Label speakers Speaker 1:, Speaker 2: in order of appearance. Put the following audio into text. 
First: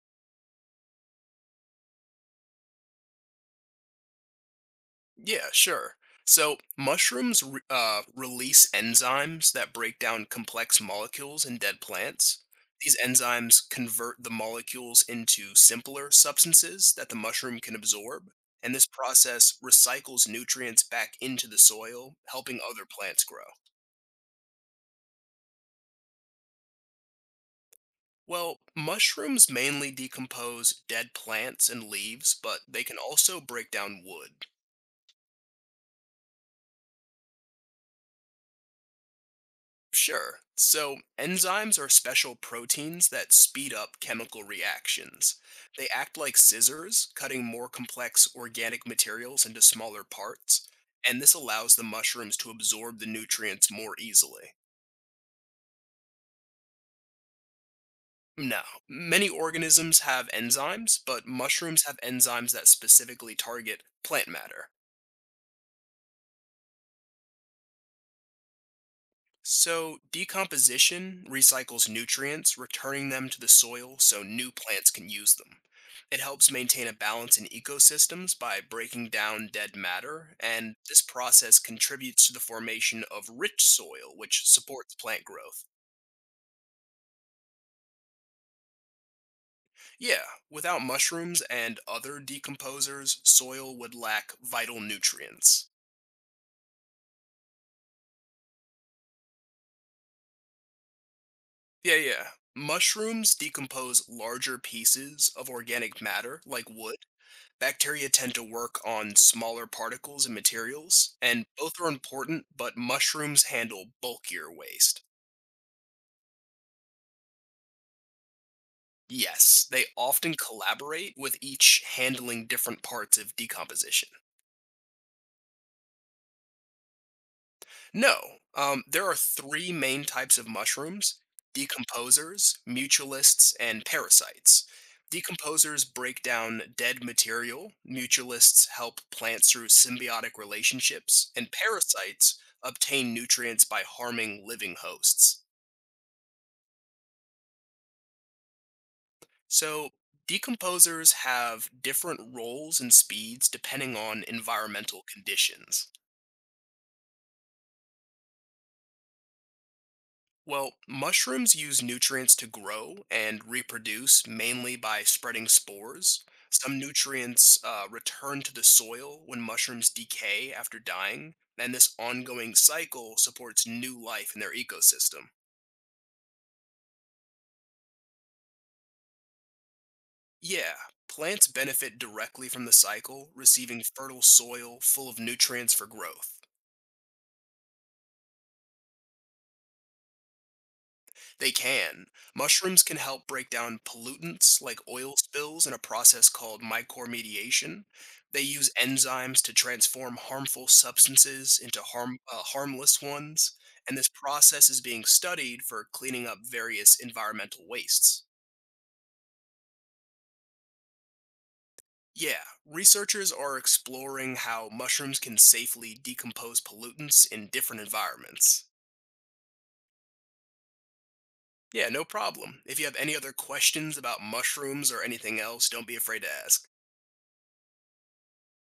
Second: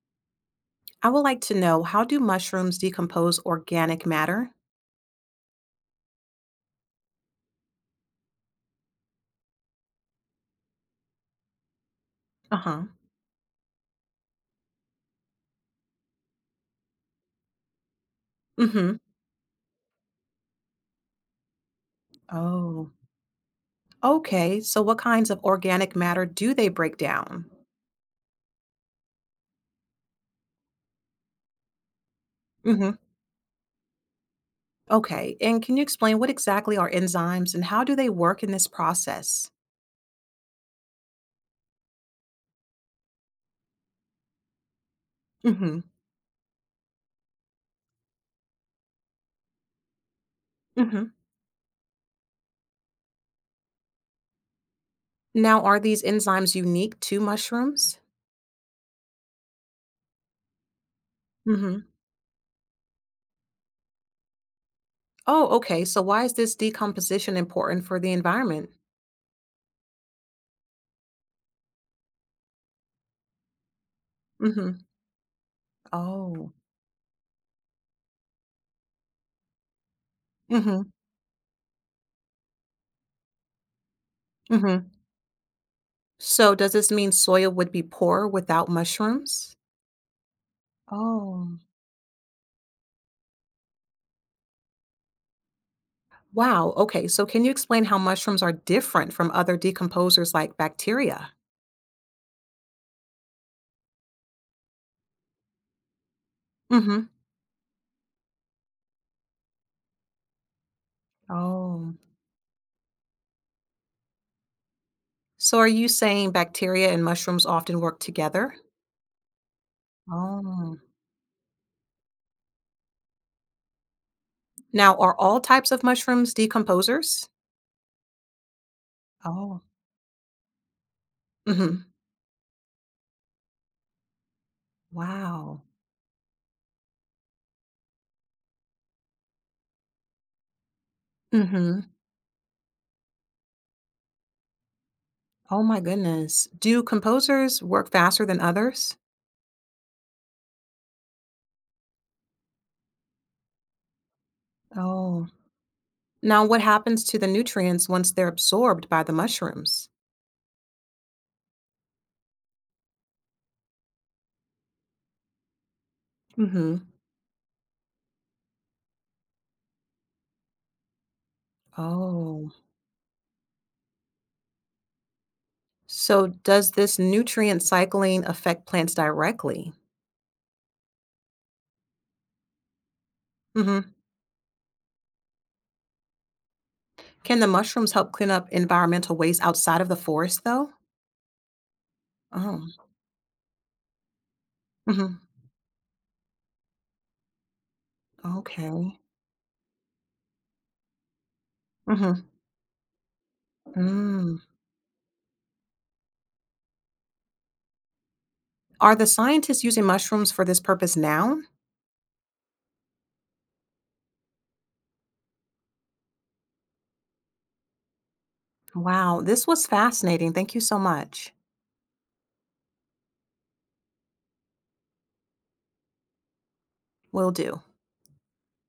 Speaker 1: I would like to know, how do mushrooms decompose organic matter?
Speaker 2: Yeah, sure. So mushrooms release enzymes that break down complex molecules in dead plants.
Speaker 1: Uh-huh.
Speaker 2: These enzymes convert the molecules into simpler substances that the mushroom can absorb, and this
Speaker 1: Mm-hmm.
Speaker 2: process recycles nutrients back into the soil, helping other
Speaker 1: Oh.
Speaker 2: plants grow.
Speaker 1: Okay. So what kinds of organic matter do they break down?
Speaker 2: Well, mushrooms mainly decompose dead plants and leaves, but they
Speaker 1: Mm-hmm.
Speaker 2: can also break down wood.
Speaker 1: Okay. And can you explain what exactly are enzymes and how do they work in this process?
Speaker 2: Sure. So, enzymes are special proteins that speed up chemical reactions.
Speaker 1: Mm-hmm.
Speaker 2: They act like scissors, cutting more complex organic materials into smaller parts,
Speaker 1: Mm-hmm.
Speaker 2: and this allows the mushrooms to absorb the nutrients more easily.
Speaker 1: Now, are these enzymes unique to mushrooms?
Speaker 2: Now, many organisms have enzymes, but mushrooms
Speaker 1: Mm-hmm.
Speaker 2: have enzymes that specifically target plant matter.
Speaker 1: Oh, okay. So why is this decomposition important for the environment?
Speaker 2: So, decomposition recycles nutrients, returning them to the soil so new
Speaker 1: Mm-hmm.
Speaker 2: plants can use them. It helps
Speaker 1: Oh.
Speaker 2: maintain a balance in ecosystems by breaking down dead matter, and
Speaker 1: Mm-hmm.
Speaker 2: this process contributes to the formation of rich soil, which
Speaker 1: Mm-hmm.
Speaker 2: supports plant growth.
Speaker 1: So does this mean soil would be poor without mushrooms?
Speaker 2: Yeah, without mushrooms
Speaker 1: Oh,
Speaker 2: and other decomposers, soil would lack vital nutrients.
Speaker 1: wow. Okay. So, can you explain how mushrooms are different from other decomposers like bacteria?
Speaker 2: Yeah, yeah. Mushrooms decompose larger pieces of organic matter, like wood.
Speaker 1: Hmm.
Speaker 2: Bacteria tend to work on smaller particles and materials, and both are
Speaker 1: Oh,
Speaker 2: important, but mushrooms handle bulkier waste.
Speaker 1: so are you saying bacteria and mushrooms often work together?
Speaker 2: Yes, they often
Speaker 1: Oh,
Speaker 2: collaborate with each handling different parts of decomposition.
Speaker 1: now are all types of mushrooms decomposers?
Speaker 2: No. There are
Speaker 1: Oh.
Speaker 2: three main types of mushrooms:
Speaker 1: Hmm.
Speaker 2: decomposers, mutualists, and parasites.
Speaker 1: Wow.
Speaker 2: Decomposers break down dead material, mutualists help plants through symbiotic relationships, and
Speaker 1: Hmm.
Speaker 2: parasites obtain nutrients by harming living hosts.
Speaker 1: Oh my goodness. Do composers work faster than others?
Speaker 2: So, decomposers have different roles and speeds depending on environmental
Speaker 1: Oh,
Speaker 2: conditions.
Speaker 1: now what happens to the nutrients once they're absorbed by the mushrooms?
Speaker 2: Well, mushrooms use nutrients to grow and reproduce mainly by spreading spores. Some
Speaker 1: Hmm.
Speaker 2: nutrients return to the soil when mushrooms decay after dying, and this
Speaker 1: Oh.
Speaker 2: ongoing cycle supports new life in their ecosystem.
Speaker 1: So does this nutrient cycling affect plants directly?
Speaker 2: Yeah, plants benefit directly from the cycle, receiving
Speaker 1: Hmm.
Speaker 2: fertile soil full of nutrients for growth.
Speaker 1: Can the mushrooms help clean up environmental waste outside of the forest, though?
Speaker 2: They can. Mushrooms
Speaker 1: Oh.
Speaker 2: can help break down pollutants like oil
Speaker 1: Hmm.
Speaker 2: spills in a process called mycormediation. They use
Speaker 1: Okay.
Speaker 2: enzymes to transform harmful substances into
Speaker 1: Hmm.
Speaker 2: harmless ones, and this
Speaker 1: Mm.
Speaker 2: process is being studied for cleaning up various environmental wastes.
Speaker 1: Are the scientists using mushrooms for this purpose now?
Speaker 2: Yeah, researchers are exploring how mushrooms can safely decompose pollutants in different environments.
Speaker 1: Wow, this was fascinating. Thank you so much.
Speaker 2: Yeah, no problem. If you have any other questions about mushrooms or anything else, don't be afraid to ask.
Speaker 1: Will do.